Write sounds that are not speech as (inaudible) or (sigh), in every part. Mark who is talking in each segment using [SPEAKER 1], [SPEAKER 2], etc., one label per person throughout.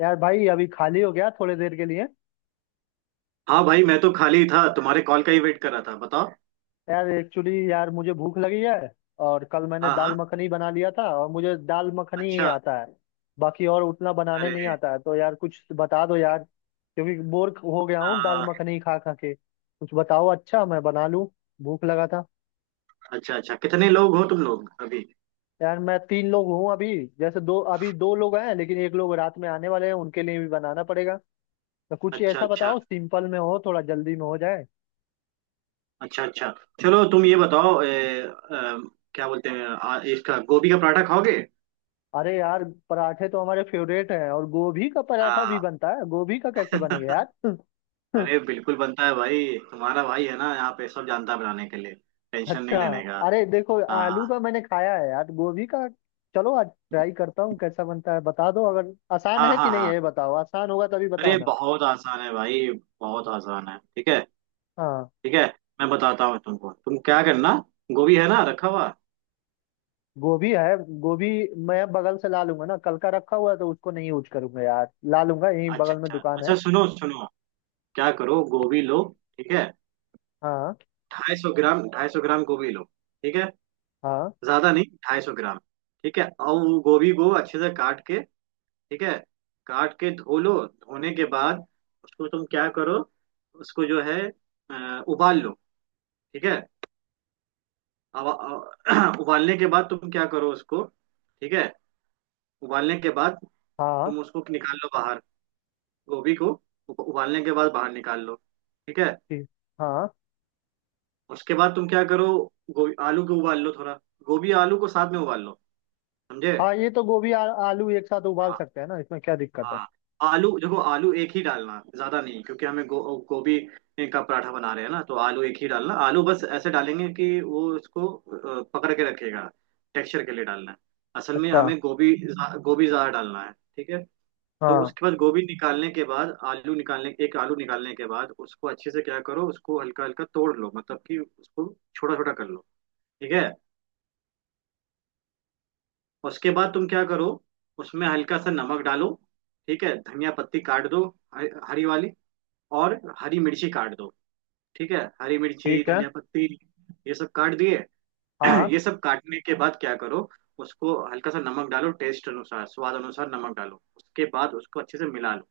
[SPEAKER 1] यार भाई अभी खाली हो गया थोड़ी देर के लिए।
[SPEAKER 2] हाँ भाई, मैं तो खाली था, तुम्हारे कॉल का ही वेट कर रहा था। बताओ।
[SPEAKER 1] यार एक्चुअली यार मुझे भूख लगी है। और कल मैंने
[SPEAKER 2] हाँ
[SPEAKER 1] दाल
[SPEAKER 2] हाँ।
[SPEAKER 1] मखनी बना लिया था और मुझे दाल मखनी ही
[SPEAKER 2] अच्छा।
[SPEAKER 1] आता है। बाकी और उतना बनाने
[SPEAKER 2] अरे
[SPEAKER 1] नहीं आता है तो यार कुछ बता दो यार क्योंकि बोर हो गया हूँ दाल
[SPEAKER 2] आ,
[SPEAKER 1] मखनी खा खा के। कुछ बताओ अच्छा मैं बना लूँ। भूख लगा था।
[SPEAKER 2] अच्छा अच्छा, कितने लोग हो तुम लोग अभी?
[SPEAKER 1] यार मैं तीन लोग हूँ अभी। जैसे दो अभी दो लोग हैं लेकिन एक लोग रात में आने वाले हैं उनके लिए भी बनाना पड़ेगा। तो कुछ
[SPEAKER 2] अच्छा
[SPEAKER 1] ऐसा
[SPEAKER 2] अच्छा।
[SPEAKER 1] बताओ सिंपल में हो थोड़ा जल्दी में हो जाए।
[SPEAKER 2] अच्छा अच्छा। चलो तुम ये बताओ, क्या बोलते हैं, इसका गोभी का पराठा खाओगे?
[SPEAKER 1] अरे यार। पराठे तो हमारे फेवरेट हैं और गोभी का पराठा भी
[SPEAKER 2] हाँ।
[SPEAKER 1] बनता है गोभी का कैसे बनेगा यार? (laughs)
[SPEAKER 2] अरे बिल्कुल बनता है भाई, तुम्हारा भाई है ना यहाँ पे, सब जानता है बनाने के लिए। टेंशन नहीं
[SPEAKER 1] अच्छा।
[SPEAKER 2] लेने का।
[SPEAKER 1] अरे देखो आलू
[SPEAKER 2] हाँ
[SPEAKER 1] का मैंने खाया है यार गोभी का। चलो आज ट्राई करता हूँ कैसा बनता है बता दो अगर आसान
[SPEAKER 2] हाँ
[SPEAKER 1] है कि
[SPEAKER 2] हाँ
[SPEAKER 1] नहीं है
[SPEAKER 2] हाँ।
[SPEAKER 1] ये बताओ आसान होगा तभी
[SPEAKER 2] अरे
[SPEAKER 1] बताना।
[SPEAKER 2] बहुत आसान है भाई, बहुत आसान है। ठीक है।
[SPEAKER 1] हाँ।
[SPEAKER 2] ठीक है। मैं बताता हूँ तुमको, तुम क्या करना। गोभी है ना रखा हुआ?
[SPEAKER 1] गोभी है। गोभी। मैं बगल से ला लूंगा ना कल का रखा हुआ है तो उसको नहीं यूज करूंगा यार ला लूंगा यहीं
[SPEAKER 2] अच्छा
[SPEAKER 1] बगल में
[SPEAKER 2] अच्छा
[SPEAKER 1] दुकान है।
[SPEAKER 2] अच्छा, सुनो सुनो, क्या करो, गोभी लो। ठीक है।
[SPEAKER 1] हाँ
[SPEAKER 2] ढाई सौ ग्राम, ढाई सौ ग्राम गोभी लो। ठीक है,
[SPEAKER 1] हाँ
[SPEAKER 2] ज्यादा नहीं, ढाई सौ ग्राम। ठीक है, और वो गोभी को अच्छे से काट के, ठीक है, काट के धो लो। धोने के बाद उसको तुम क्या करो, उसको, जो है, उबाल लो। ठीक है। अब (clears throat) उबालने के बाद तुम क्या करो उसको। ठीक है। उबालने के बाद
[SPEAKER 1] हाँ।
[SPEAKER 2] तुम उसको निकाल लो बाहर, गोभी को। उबालने के बाद बाहर निकाल लो। ठीक है।
[SPEAKER 1] ठीक। हाँ।
[SPEAKER 2] उसके बाद तुम क्या करो, गोभी आलू को उबाल लो थोड़ा, गोभी आलू को साथ में उबाल लो, समझे?
[SPEAKER 1] हाँ ये तो गोभी आलू एक साथ उबाल
[SPEAKER 2] हाँ
[SPEAKER 1] सकते हैं ना इसमें क्या दिक्कत है?
[SPEAKER 2] हाँ। आलू देखो, आलू एक ही डालना, ज्यादा नहीं, क्योंकि हमें गोभी का पराठा बना रहे हैं ना, तो आलू एक ही डालना। आलू बस ऐसे डालेंगे कि वो उसको पकड़ के रखेगा। टेक्सचर के लिए डालना है, असल में
[SPEAKER 1] अच्छा।
[SPEAKER 2] हमें गोभी गोभी ज्यादा डालना है। ठीक है। तो
[SPEAKER 1] हाँ।
[SPEAKER 2] उसके बाद, गोभी निकालने के बाद, आलू निकालने, एक आलू निकालने के बाद उसको अच्छे से क्या करो, उसको हल्का हल्का तोड़ लो, मतलब कि उसको छोटा छोटा कर लो। ठीक है। उसके बाद तुम क्या करो, उसमें हल्का सा नमक डालो। ठीक है, धनिया पत्ती काट दो, हरी हरी वाली, और हरी मिर्ची काट दो। ठीक है, हरी मिर्ची,
[SPEAKER 1] ठीक है।
[SPEAKER 2] धनिया पत्ती, ये सब काट दिए।
[SPEAKER 1] हाँ
[SPEAKER 2] (clears throat) ये सब काटने के बाद क्या करो, उसको हल्का सा नमक डालो, टेस्ट अनुसार, स्वाद अनुसार नमक डालो, उसके बाद उसको अच्छे से मिला लो।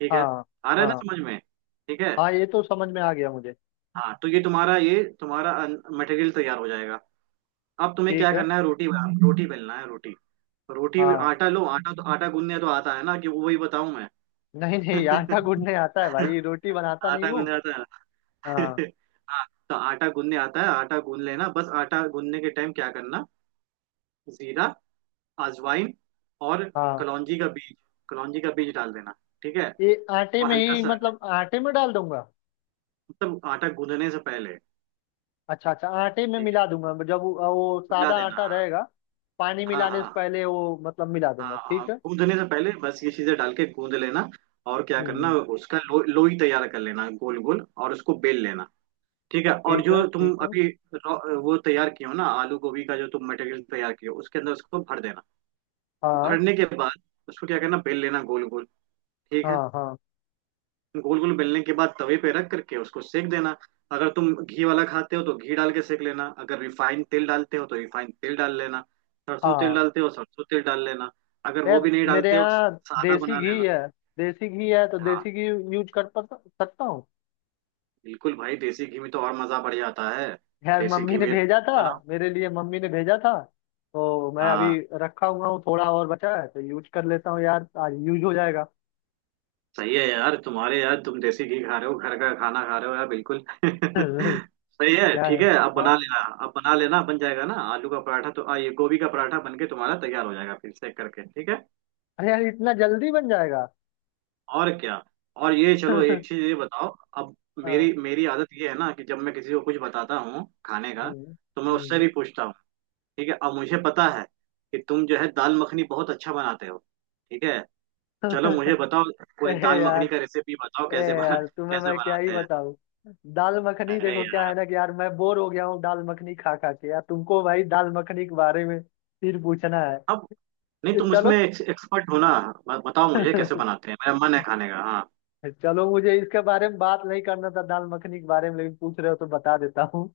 [SPEAKER 2] ठीक है।
[SPEAKER 1] हाँ
[SPEAKER 2] आ रहा है ना
[SPEAKER 1] हाँ।
[SPEAKER 2] समझ में? ठीक है।
[SPEAKER 1] हाँ ये तो समझ में आ गया मुझे।
[SPEAKER 2] हाँ तो ये तुम्हारा, ये तुम्हारा मटेरियल तैयार हो जाएगा। अब तुम्हें क्या
[SPEAKER 1] ठीक है।
[SPEAKER 2] करना है, रोटी बेलना है, रोटी, रोटी।
[SPEAKER 1] हाँ।
[SPEAKER 2] आटा लो, आटा, तो आटा गूंदने तो आता है ना, कि वो वही बताऊं मैं?
[SPEAKER 1] नहीं नहीं आटा
[SPEAKER 2] (laughs)
[SPEAKER 1] गूंदने आता है भाई रोटी बनाता नहीं
[SPEAKER 2] आटा
[SPEAKER 1] हूँ।
[SPEAKER 2] गूंदने आता है ना?
[SPEAKER 1] हाँ।
[SPEAKER 2] (laughs) हाँ, तो आटा गूंदने आता है, आटा गूंद लेना। बस आटा गूंदने के टाइम क्या करना, जीरा, अजवाइन और
[SPEAKER 1] हाँ
[SPEAKER 2] कलौंजी का बीज, कलौंजी का बीज डाल देना। ठीक है,
[SPEAKER 1] ये आटे
[SPEAKER 2] और
[SPEAKER 1] में
[SPEAKER 2] हल्का
[SPEAKER 1] ही
[SPEAKER 2] सा,
[SPEAKER 1] मतलब आटे में डाल दूंगा।
[SPEAKER 2] मतलब आटा गूंदने से पहले।
[SPEAKER 1] अच्छा अच्छा आटे में
[SPEAKER 2] ठीक है,
[SPEAKER 1] मिला दूंगा जब वो
[SPEAKER 2] मिला
[SPEAKER 1] सादा
[SPEAKER 2] देना।
[SPEAKER 1] आटा
[SPEAKER 2] हाँ
[SPEAKER 1] रहेगा। पानी मिलाने से
[SPEAKER 2] हाँ
[SPEAKER 1] पहले वो मतलब मिला
[SPEAKER 2] हाँ
[SPEAKER 1] दूंगा
[SPEAKER 2] हाँ हाँ,
[SPEAKER 1] ठीक है।
[SPEAKER 2] गूंदने से पहले बस ये चीजें डाल के गूंद लेना। और क्या करना,
[SPEAKER 1] हम्म।
[SPEAKER 2] उसका लोई तैयार कर लेना, गोल गोल, और उसको बेल लेना। ठीक है। और
[SPEAKER 1] ठीक है
[SPEAKER 2] जो तुम
[SPEAKER 1] ठीक है।
[SPEAKER 2] अभी वो तैयार किए हो ना, आलू गोभी का जो तुम मटेरियल तैयार किए हो, उसके अंदर उसको भर देना।
[SPEAKER 1] हाँ
[SPEAKER 2] भरने के बाद उसको क्या करना, बेल लेना गोल गोल। ठीक है।
[SPEAKER 1] हाँ हाँ
[SPEAKER 2] गोल गोल बेलने के बाद तवे पे रख करके उसको सेक देना। अगर तुम घी वाला खाते हो तो घी डाल के सेक लेना, अगर रिफाइंड तेल डालते हो तो रिफाइंड तेल डाल लेना, सरसों तेल
[SPEAKER 1] हाँ।
[SPEAKER 2] डालते हो सरसों तेल डाल लेना। अगर वो
[SPEAKER 1] यार
[SPEAKER 2] भी नहीं
[SPEAKER 1] मेरे
[SPEAKER 2] डालते हो,
[SPEAKER 1] यहाँ
[SPEAKER 2] सादा
[SPEAKER 1] देसी
[SPEAKER 2] बना
[SPEAKER 1] घी
[SPEAKER 2] लेना।
[SPEAKER 1] है। देसी घी है तो
[SPEAKER 2] हाँ,
[SPEAKER 1] देसी घी यूज कर सकता हूँ।
[SPEAKER 2] बिल्कुल भाई, देसी घी में तो और मजा बढ़ जाता है।
[SPEAKER 1] यार
[SPEAKER 2] देसी
[SPEAKER 1] मम्मी
[SPEAKER 2] घी
[SPEAKER 1] ने
[SPEAKER 2] में
[SPEAKER 1] भेजा था।
[SPEAKER 2] बनाओ।
[SPEAKER 1] मेरे लिए मम्मी ने भेजा था। तो मैं
[SPEAKER 2] हाँ,
[SPEAKER 1] अभी रखा हुआ हूँ थोड़ा और बचा है तो यूज कर लेता हूँ यार आज यूज हो जाएगा। (laughs)
[SPEAKER 2] सही है यार, तुम्हारे, यार तुम देसी घी खा रहे हो, घर का खाना खा रहे हो यार, बिल्कुल। (laughs)
[SPEAKER 1] क्या
[SPEAKER 2] सही है, ठीक
[SPEAKER 1] है।
[SPEAKER 2] है, अब
[SPEAKER 1] हाँ।
[SPEAKER 2] बना लेना। अब बना लेना, बन जाएगा ना आलू का पराठा, तो ये गोभी का पराठा बन के तुम्हारा तैयार हो जाएगा, फिर सेक करके। ठीक है।
[SPEAKER 1] अरे यार इतना जल्दी बन जाएगा!
[SPEAKER 2] और क्या, और ये चलो एक
[SPEAKER 1] (laughs)
[SPEAKER 2] चीज ये बताओ अब।
[SPEAKER 1] हाँ।
[SPEAKER 2] मेरी मेरी आदत ये है ना, कि जब मैं किसी को कुछ बताता हूँ खाने का,
[SPEAKER 1] हम्म।
[SPEAKER 2] तो मैं उससे
[SPEAKER 1] हम्म।
[SPEAKER 2] भी पूछता हूँ। ठीक है, अब मुझे पता है कि तुम जो है दाल मखनी बहुत अच्छा बनाते हो। ठीक है। चलो मुझे
[SPEAKER 1] (laughs)
[SPEAKER 2] बताओ,
[SPEAKER 1] ए
[SPEAKER 2] कोई दाल मखनी
[SPEAKER 1] यार
[SPEAKER 2] का रेसिपी बताओ,
[SPEAKER 1] ए
[SPEAKER 2] कैसे बना,
[SPEAKER 1] यार तुम्हें
[SPEAKER 2] कैसे
[SPEAKER 1] मैं क्या ही
[SPEAKER 2] बनाते हैं।
[SPEAKER 1] बताऊँ। दाल मखनी
[SPEAKER 2] अरे
[SPEAKER 1] देखो क्या
[SPEAKER 2] यार,
[SPEAKER 1] है ना कि यार मैं बोर हो गया हूँ दाल मखनी खा खा के यार तुमको भाई दाल मखनी के बारे में फिर पूछना है।
[SPEAKER 2] अब नहीं, तुम
[SPEAKER 1] चलो।
[SPEAKER 2] इसमें एक्सपर्ट हो ना, बताओ मुझे कैसे बनाते हैं, मेरा मन है खाने का। हाँ
[SPEAKER 1] चलो मुझे इसके बारे में बात नहीं करना था दाल मखनी के बारे में लेकिन पूछ रहे हो तो बता देता हूँ।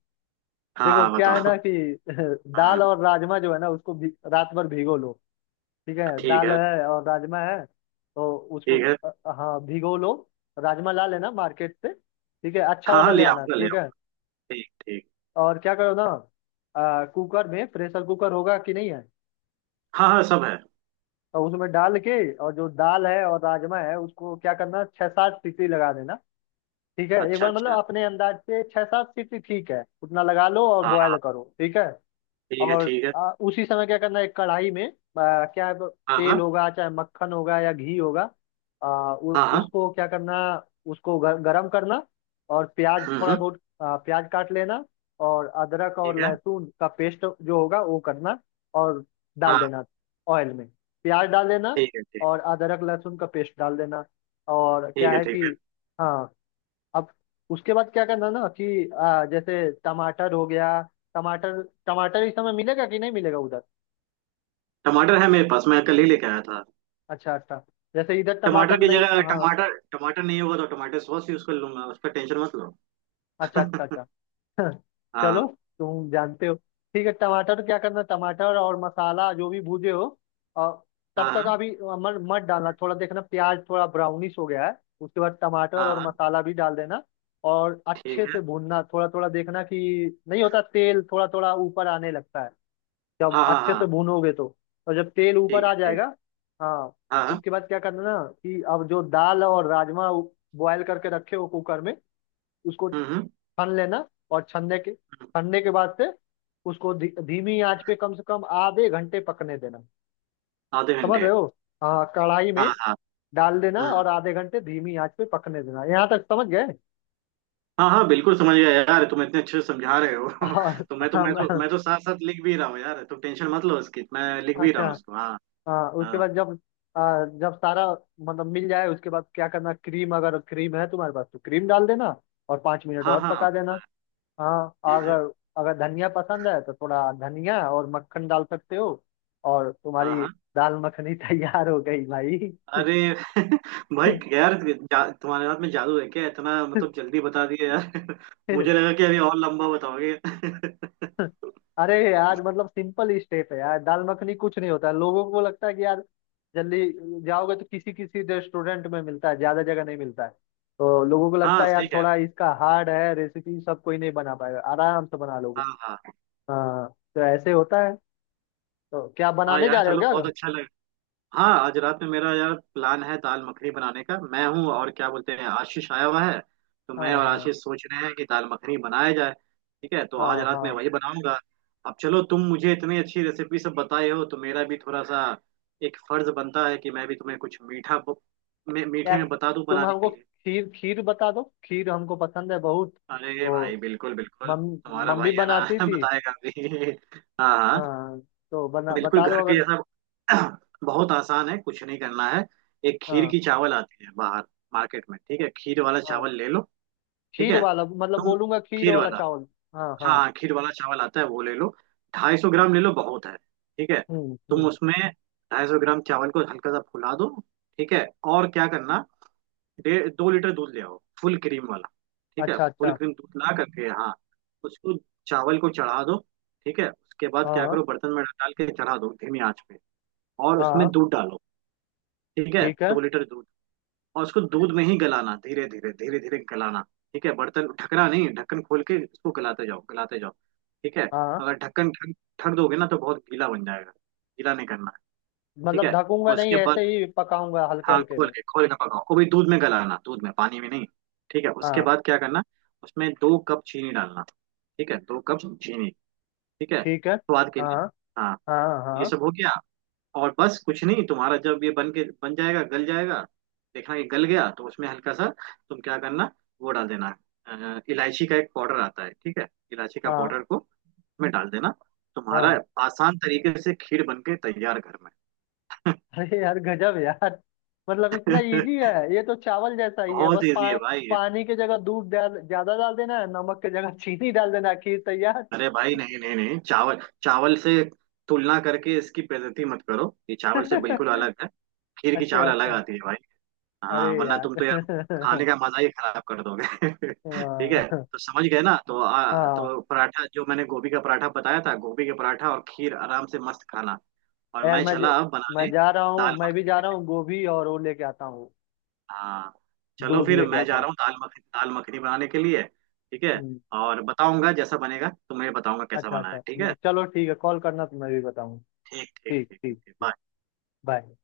[SPEAKER 2] हाँ
[SPEAKER 1] देखो
[SPEAKER 2] हाँ
[SPEAKER 1] क्या है ना
[SPEAKER 2] बताओ।
[SPEAKER 1] कि (laughs) दाल
[SPEAKER 2] हम्म।
[SPEAKER 1] और राजमा जो है ना उसको भी रात भर भिगो लो। ठीक है
[SPEAKER 2] ठीक
[SPEAKER 1] दाल
[SPEAKER 2] है,
[SPEAKER 1] है और राजमा है तो उसको
[SPEAKER 2] ठीक है।
[SPEAKER 1] अ, हाँ भिगो लो। राजमा ला लेना मार्केट से ठीक है अच्छा
[SPEAKER 2] हाँ
[SPEAKER 1] वाला
[SPEAKER 2] हाँ, ले
[SPEAKER 1] ले आना
[SPEAKER 2] आऊंगा, ले
[SPEAKER 1] ठीक
[SPEAKER 2] आऊंगा,
[SPEAKER 1] है।
[SPEAKER 2] ठीक ठीक।
[SPEAKER 1] और क्या करो ना कुकर में प्रेशर कुकर होगा कि नहीं है?
[SPEAKER 2] हाँ हाँ सब है।
[SPEAKER 1] तो उसमें डाल के और जो दाल है और राजमा है उसको क्या करना छह सात सीटी लगा देना। ठीक है एक
[SPEAKER 2] अच्छा
[SPEAKER 1] बार मतलब
[SPEAKER 2] अच्छा।
[SPEAKER 1] अपने अंदाज से छह सात सीटी ठीक है उतना लगा लो और
[SPEAKER 2] हाँ
[SPEAKER 1] बॉयल
[SPEAKER 2] हाँ।
[SPEAKER 1] करो ठीक है।
[SPEAKER 2] ठीक है
[SPEAKER 1] और
[SPEAKER 2] ठीक है।
[SPEAKER 1] उसी समय क्या करना है एक कढ़ाई में आ, क्या है,
[SPEAKER 2] हाँ हाँ
[SPEAKER 1] तेल होगा चाहे मक्खन होगा या घी होगा।
[SPEAKER 2] हाँ हाँ।
[SPEAKER 1] उसको क्या करना उसको गरम करना। और प्याज
[SPEAKER 2] हम्म
[SPEAKER 1] थोड़ा
[SPEAKER 2] हम्म,
[SPEAKER 1] बहुत प्याज काट लेना। और अदरक और
[SPEAKER 2] ठीक है।
[SPEAKER 1] लहसुन का पेस्ट जो होगा वो करना और डाल
[SPEAKER 2] हाँ।
[SPEAKER 1] देना ऑयल में। प्याज डाल देना
[SPEAKER 2] ठीक है। ठीक।
[SPEAKER 1] और अदरक लहसुन का पेस्ट डाल देना। और
[SPEAKER 2] ठीक
[SPEAKER 1] क्या
[SPEAKER 2] है।
[SPEAKER 1] है
[SPEAKER 2] ठीक
[SPEAKER 1] कि
[SPEAKER 2] है।
[SPEAKER 1] हाँ अब उसके बाद क्या करना ना कि जैसे टमाटर हो गया। टमाटर टमाटर इस समय मिलेगा कि नहीं मिलेगा उधर?
[SPEAKER 2] टमाटर है मेरे पास, मैं कल ही लेके आया था।
[SPEAKER 1] अच्छा अच्छा। जैसे इधर
[SPEAKER 2] टमाटर
[SPEAKER 1] टमाटर
[SPEAKER 2] की
[SPEAKER 1] नहीं
[SPEAKER 2] जगह,
[SPEAKER 1] हाँ।
[SPEAKER 2] टमाटर, टमाटर नहीं होगा तो टमाटर सॉस यूज कर लूंगा, उसका टेंशन मत
[SPEAKER 1] अच्छा अच्छा
[SPEAKER 2] लो। (laughs)
[SPEAKER 1] अच्छा। (laughs)
[SPEAKER 2] हाँ
[SPEAKER 1] चलो। तुम जानते हो। ठीक है टमाटर क्या करना टमाटर और मसाला जो भी भूजे हो और तब
[SPEAKER 2] हाँ
[SPEAKER 1] तक
[SPEAKER 2] हाँ
[SPEAKER 1] अभी मत मत डालना थोड़ा देखना प्याज थोड़ा ब्राउनिश हो गया है। उसके बाद टमाटर
[SPEAKER 2] हाँ
[SPEAKER 1] और
[SPEAKER 2] हाँ,
[SPEAKER 1] मसाला भी डाल देना। और
[SPEAKER 2] ठीक
[SPEAKER 1] अच्छे
[SPEAKER 2] है।
[SPEAKER 1] से भूनना थोड़ा थोड़ा देखना कि नहीं होता तेल थोड़ा थोड़ा ऊपर आने लगता है जब
[SPEAKER 2] हाँ हाँ
[SPEAKER 1] अच्छे से
[SPEAKER 2] हाँ।
[SPEAKER 1] भूनोगे तो। और जब तेल ऊपर
[SPEAKER 2] ठीक
[SPEAKER 1] आ
[SPEAKER 2] है ठीक
[SPEAKER 1] जाएगा
[SPEAKER 2] है।
[SPEAKER 1] हाँ
[SPEAKER 2] हाँ हाँ।
[SPEAKER 1] उसके बाद क्या करना ना कि अब जो दाल और राजमा बॉयल करके रखे हो कुकर में उसको
[SPEAKER 2] हम्म हम्म,
[SPEAKER 1] छन लेना। और छनने के बाद से उसको धीमी आंच पे कम से कम आधे घंटे पकने देना।
[SPEAKER 2] आधे
[SPEAKER 1] समझ
[SPEAKER 2] घंटे।
[SPEAKER 1] रहे हो? हाँ कढ़ाई में
[SPEAKER 2] हाँ हाँ।
[SPEAKER 1] डाल देना और
[SPEAKER 2] हम्म।
[SPEAKER 1] आधे घंटे धीमी आंच पे पकने देना यहाँ तक समझ गए?
[SPEAKER 2] हाँ हाँ बिल्कुल समझ गया यार, तुम इतने अच्छे से समझा रहे हो।
[SPEAKER 1] (laughs) और-
[SPEAKER 2] (laughs) तो मैं तो मैं तो
[SPEAKER 1] हम-
[SPEAKER 2] मैं तो साथ साथ लिख भी रहा हूँ यार, तुम टेंशन मत लो उसकी, मैं लिख भी रहा
[SPEAKER 1] अच्छा।
[SPEAKER 2] हूँ उसको। हाँ
[SPEAKER 1] हाँ उसके
[SPEAKER 2] हाँ
[SPEAKER 1] बाद जब जब सारा मतलब मिल जाए उसके बाद क्या करना क्रीम अगर क्रीम है तुम्हारे पास तो क्रीम डाल देना। और 5 मिनट
[SPEAKER 2] हाँ
[SPEAKER 1] और
[SPEAKER 2] हाँ।
[SPEAKER 1] पका देना। हाँ।
[SPEAKER 2] ठीक है।
[SPEAKER 1] अगर अगर धनिया पसंद है तो थोड़ा धनिया और मक्खन डाल सकते हो। और
[SPEAKER 2] हाँ
[SPEAKER 1] तुम्हारी
[SPEAKER 2] हाँ।
[SPEAKER 1] दाल मखनी (laughs) तैयार हो गई भाई।
[SPEAKER 2] अरे (laughs) भाई यार, तुम्हारे हाथ में जादू है क्या? इतना मतलब जल्दी बता दिए यार। (laughs) मुझे लगा कि अभी और लंबा बताओगे। (laughs)
[SPEAKER 1] (laughs) अरे यार मतलब सिंपल स्टेप है यार दाल मखनी कुछ नहीं होता है लोगों को लगता है कि यार जल्दी जाओगे तो किसी किसी रेस्टोरेंट में मिलता है ज्यादा जगह नहीं मिलता है। तो लोगों को लगता
[SPEAKER 2] हाँ
[SPEAKER 1] है
[SPEAKER 2] सही
[SPEAKER 1] यार
[SPEAKER 2] कह रहे
[SPEAKER 1] थोड़ा
[SPEAKER 2] हो।
[SPEAKER 1] इसका हार्ड है रेसिपी सब कोई नहीं बना पाएगा आराम से बना लोगे।
[SPEAKER 2] हाँ हाँ
[SPEAKER 1] हाँ तो ऐसे होता है तो क्या
[SPEAKER 2] हाँ।
[SPEAKER 1] बनाने जा
[SPEAKER 2] यार
[SPEAKER 1] रहे हो
[SPEAKER 2] चलो,
[SPEAKER 1] क्या?
[SPEAKER 2] बहुत अच्छा लगा। हाँ, आज रात में मेरा यार प्लान है दाल मखनी बनाने का, मैं हूँ और क्या बोलते हैं, आशीष आया हुआ है, तो मैं
[SPEAKER 1] हाँ
[SPEAKER 2] और
[SPEAKER 1] हाँ
[SPEAKER 2] आशीष सोच रहे हैं कि दाल मखनी बनाया जाए। ठीक है, तो आज
[SPEAKER 1] हाँ
[SPEAKER 2] रात में
[SPEAKER 1] हाँ।
[SPEAKER 2] वही बनाऊंगा। अब चलो, तुम मुझे इतनी अच्छी रेसिपी सब बताए हो, तो मेरा भी थोड़ा सा एक फर्ज बनता है कि मैं भी तुम्हें कुछ मीठा मीठे
[SPEAKER 1] यार
[SPEAKER 2] में बता दूं
[SPEAKER 1] तुम
[SPEAKER 2] बनाने
[SPEAKER 1] हमको
[SPEAKER 2] के लिए।
[SPEAKER 1] खीर खीर बता दो खीर हमको पसंद है बहुत।
[SPEAKER 2] अरे
[SPEAKER 1] तो
[SPEAKER 2] भाई, बिल्कुल बिल्कुल,
[SPEAKER 1] मम
[SPEAKER 2] तुम्हारा
[SPEAKER 1] मम्मी
[SPEAKER 2] भाई है ना,
[SPEAKER 1] बनाती
[SPEAKER 2] (laughs)
[SPEAKER 1] थी।
[SPEAKER 2] बताएगा भी। हाँ हाँ।
[SPEAKER 1] हाँ। तो बना
[SPEAKER 2] बिल्कुल
[SPEAKER 1] बता दो
[SPEAKER 2] घर के
[SPEAKER 1] अगर।
[SPEAKER 2] जैसा। (clears throat) बहुत आसान है, कुछ नहीं करना है। एक खीर
[SPEAKER 1] हाँ
[SPEAKER 2] की चावल आती है बाहर मार्केट में, ठीक है, खीर वाला
[SPEAKER 1] हाँ।
[SPEAKER 2] चावल ले लो। ठीक
[SPEAKER 1] खीर
[SPEAKER 2] है,
[SPEAKER 1] वाला मतलब
[SPEAKER 2] तुम
[SPEAKER 1] बोलूंगा खीर
[SPEAKER 2] खीर
[SPEAKER 1] वाला
[SPEAKER 2] वाला,
[SPEAKER 1] चावल। हाँ
[SPEAKER 2] हाँ
[SPEAKER 1] हाँ।
[SPEAKER 2] हाँ, खीर वाला चावल आता है, वो ले लो। ढाई सौ ग्राम ले लो, बहुत है। ठीक है, तुम
[SPEAKER 1] हम्म।
[SPEAKER 2] उसमें ढाई सौ ग्राम चावल को हल्का सा फुला दो। ठीक है। और क्या करना, डेढ़ दो लीटर दूध ले आओ, फुल क्रीम वाला। ठीक है,
[SPEAKER 1] अच्छा
[SPEAKER 2] फुल
[SPEAKER 1] अच्छा।
[SPEAKER 2] क्रीम दूध ला करके, हाँ, उसको, चावल को चढ़ा दो। ठीक है, उसके बाद क्या
[SPEAKER 1] हाँ
[SPEAKER 2] करो, बर्तन में डाल के चढ़ा दो धीमी आंच पे, और उसमें
[SPEAKER 1] हाँ।
[SPEAKER 2] दूध डालो। ठीक है,
[SPEAKER 1] ठीक है।
[SPEAKER 2] दो लीटर दूध, और उसको दूध में ही गलाना, धीरे धीरे धीरे धीरे गलाना। ठीक है, बर्तन ढकना नहीं, ढक्कन खोल के इसको गलाते जाओ गलाते जाओ। ठीक है,
[SPEAKER 1] हाँ
[SPEAKER 2] अगर ढक्कन ढक ढक दोगे ना, तो बहुत गीला बन जाएगा, गीला नहीं करना है। ठीक
[SPEAKER 1] मतलब
[SPEAKER 2] है। और
[SPEAKER 1] ढकूंगा नहीं
[SPEAKER 2] उसके बाद,
[SPEAKER 1] ऐसे ही पकाऊंगा हल्के
[SPEAKER 2] हाँ,
[SPEAKER 1] हल्के में।
[SPEAKER 2] खोल के पकाओ, वो भी दूध में गलाना, दूध में, पानी में नहीं। ठीक है, उसके
[SPEAKER 1] हाँ।
[SPEAKER 2] बाद क्या करना, उसमें दो कप चीनी डालना। ठीक है, दो कप चीनी, ठीक है,
[SPEAKER 1] ठीक है।
[SPEAKER 2] स्वाद के लिए।
[SPEAKER 1] हाँ
[SPEAKER 2] हाँ।
[SPEAKER 1] हाँ
[SPEAKER 2] ये
[SPEAKER 1] हाँ
[SPEAKER 2] सब हो गया। और बस कुछ नहीं, तुम्हारा जब ये बन के बन जाएगा, गल जाएगा, देखना कि गल गया तो उसमें हल्का सा तुम क्या करना, वो डाल देना, इलायची का एक पाउडर आता है, ठीक है, इलायची का
[SPEAKER 1] हाँ।
[SPEAKER 2] पाउडर को में डाल देना। तुम्हारा
[SPEAKER 1] हाँ।
[SPEAKER 2] आसान तरीके से खीर बन के तैयार घर में।
[SPEAKER 1] अरे यार गजब यार। मतलब इतना इजी
[SPEAKER 2] (laughs)
[SPEAKER 1] है ये तो चावल जैसा ही है
[SPEAKER 2] बहुत
[SPEAKER 1] बस
[SPEAKER 2] इजी है भाई ये।
[SPEAKER 1] पानी की जगह दूध डाल ज्यादा डाल देना है नमक की जगह चीनी डाल देना है, खीर तैयार।
[SPEAKER 2] अरे भाई, नहीं नहीं नहीं, चावल, चावल से तुलना करके इसकी बेइज्जती मत करो, ये चावल से बिल्कुल
[SPEAKER 1] (laughs)
[SPEAKER 2] अलग है। खीर की
[SPEAKER 1] अच्छा
[SPEAKER 2] चावल अलग
[SPEAKER 1] अच्छा।
[SPEAKER 2] आती है भाई।
[SPEAKER 1] अरे
[SPEAKER 2] हाँ, वरना
[SPEAKER 1] यार।
[SPEAKER 2] तुम तो यार
[SPEAKER 1] (laughs)
[SPEAKER 2] खाने का मजा ही खराब कर दोगे। (laughs) ठीक है।
[SPEAKER 1] हाँ
[SPEAKER 2] तो समझ गए ना, तो
[SPEAKER 1] हाँ।
[SPEAKER 2] तो पराठा, जो मैंने गोभी का पराठा बताया था, गोभी के पराठा और खीर आराम से मस्त खाना। और
[SPEAKER 1] यार
[SPEAKER 2] मैं
[SPEAKER 1] मैं
[SPEAKER 2] चला अब
[SPEAKER 1] मैं
[SPEAKER 2] बनाने,
[SPEAKER 1] जा रहा हूँ
[SPEAKER 2] दाल
[SPEAKER 1] मैं भी
[SPEAKER 2] मखनी
[SPEAKER 1] जा
[SPEAKER 2] के
[SPEAKER 1] रहा
[SPEAKER 2] लिए।
[SPEAKER 1] हूँ गोभी और वो लेके आता हूँ।
[SPEAKER 2] हाँ, चलो
[SPEAKER 1] दूध
[SPEAKER 2] फिर
[SPEAKER 1] लेके
[SPEAKER 2] मैं
[SPEAKER 1] आता
[SPEAKER 2] जा
[SPEAKER 1] हूँ।
[SPEAKER 2] रहा हूँ, दाल मखनी, दाल मखनी बनाने के लिए। ठीक है,
[SPEAKER 1] हम्म।
[SPEAKER 2] और बताऊंगा जैसा बनेगा, तुम्हें बताऊंगा कैसा
[SPEAKER 1] अच्छा
[SPEAKER 2] बना है। ठीक
[SPEAKER 1] अच्छा
[SPEAKER 2] है।
[SPEAKER 1] चलो ठीक है कॉल करना तो मैं भी बताऊँ।
[SPEAKER 2] ठीक ठीक
[SPEAKER 1] ठीक
[SPEAKER 2] ठीक,
[SPEAKER 1] ठीक।
[SPEAKER 2] Okay bye.
[SPEAKER 1] बाय।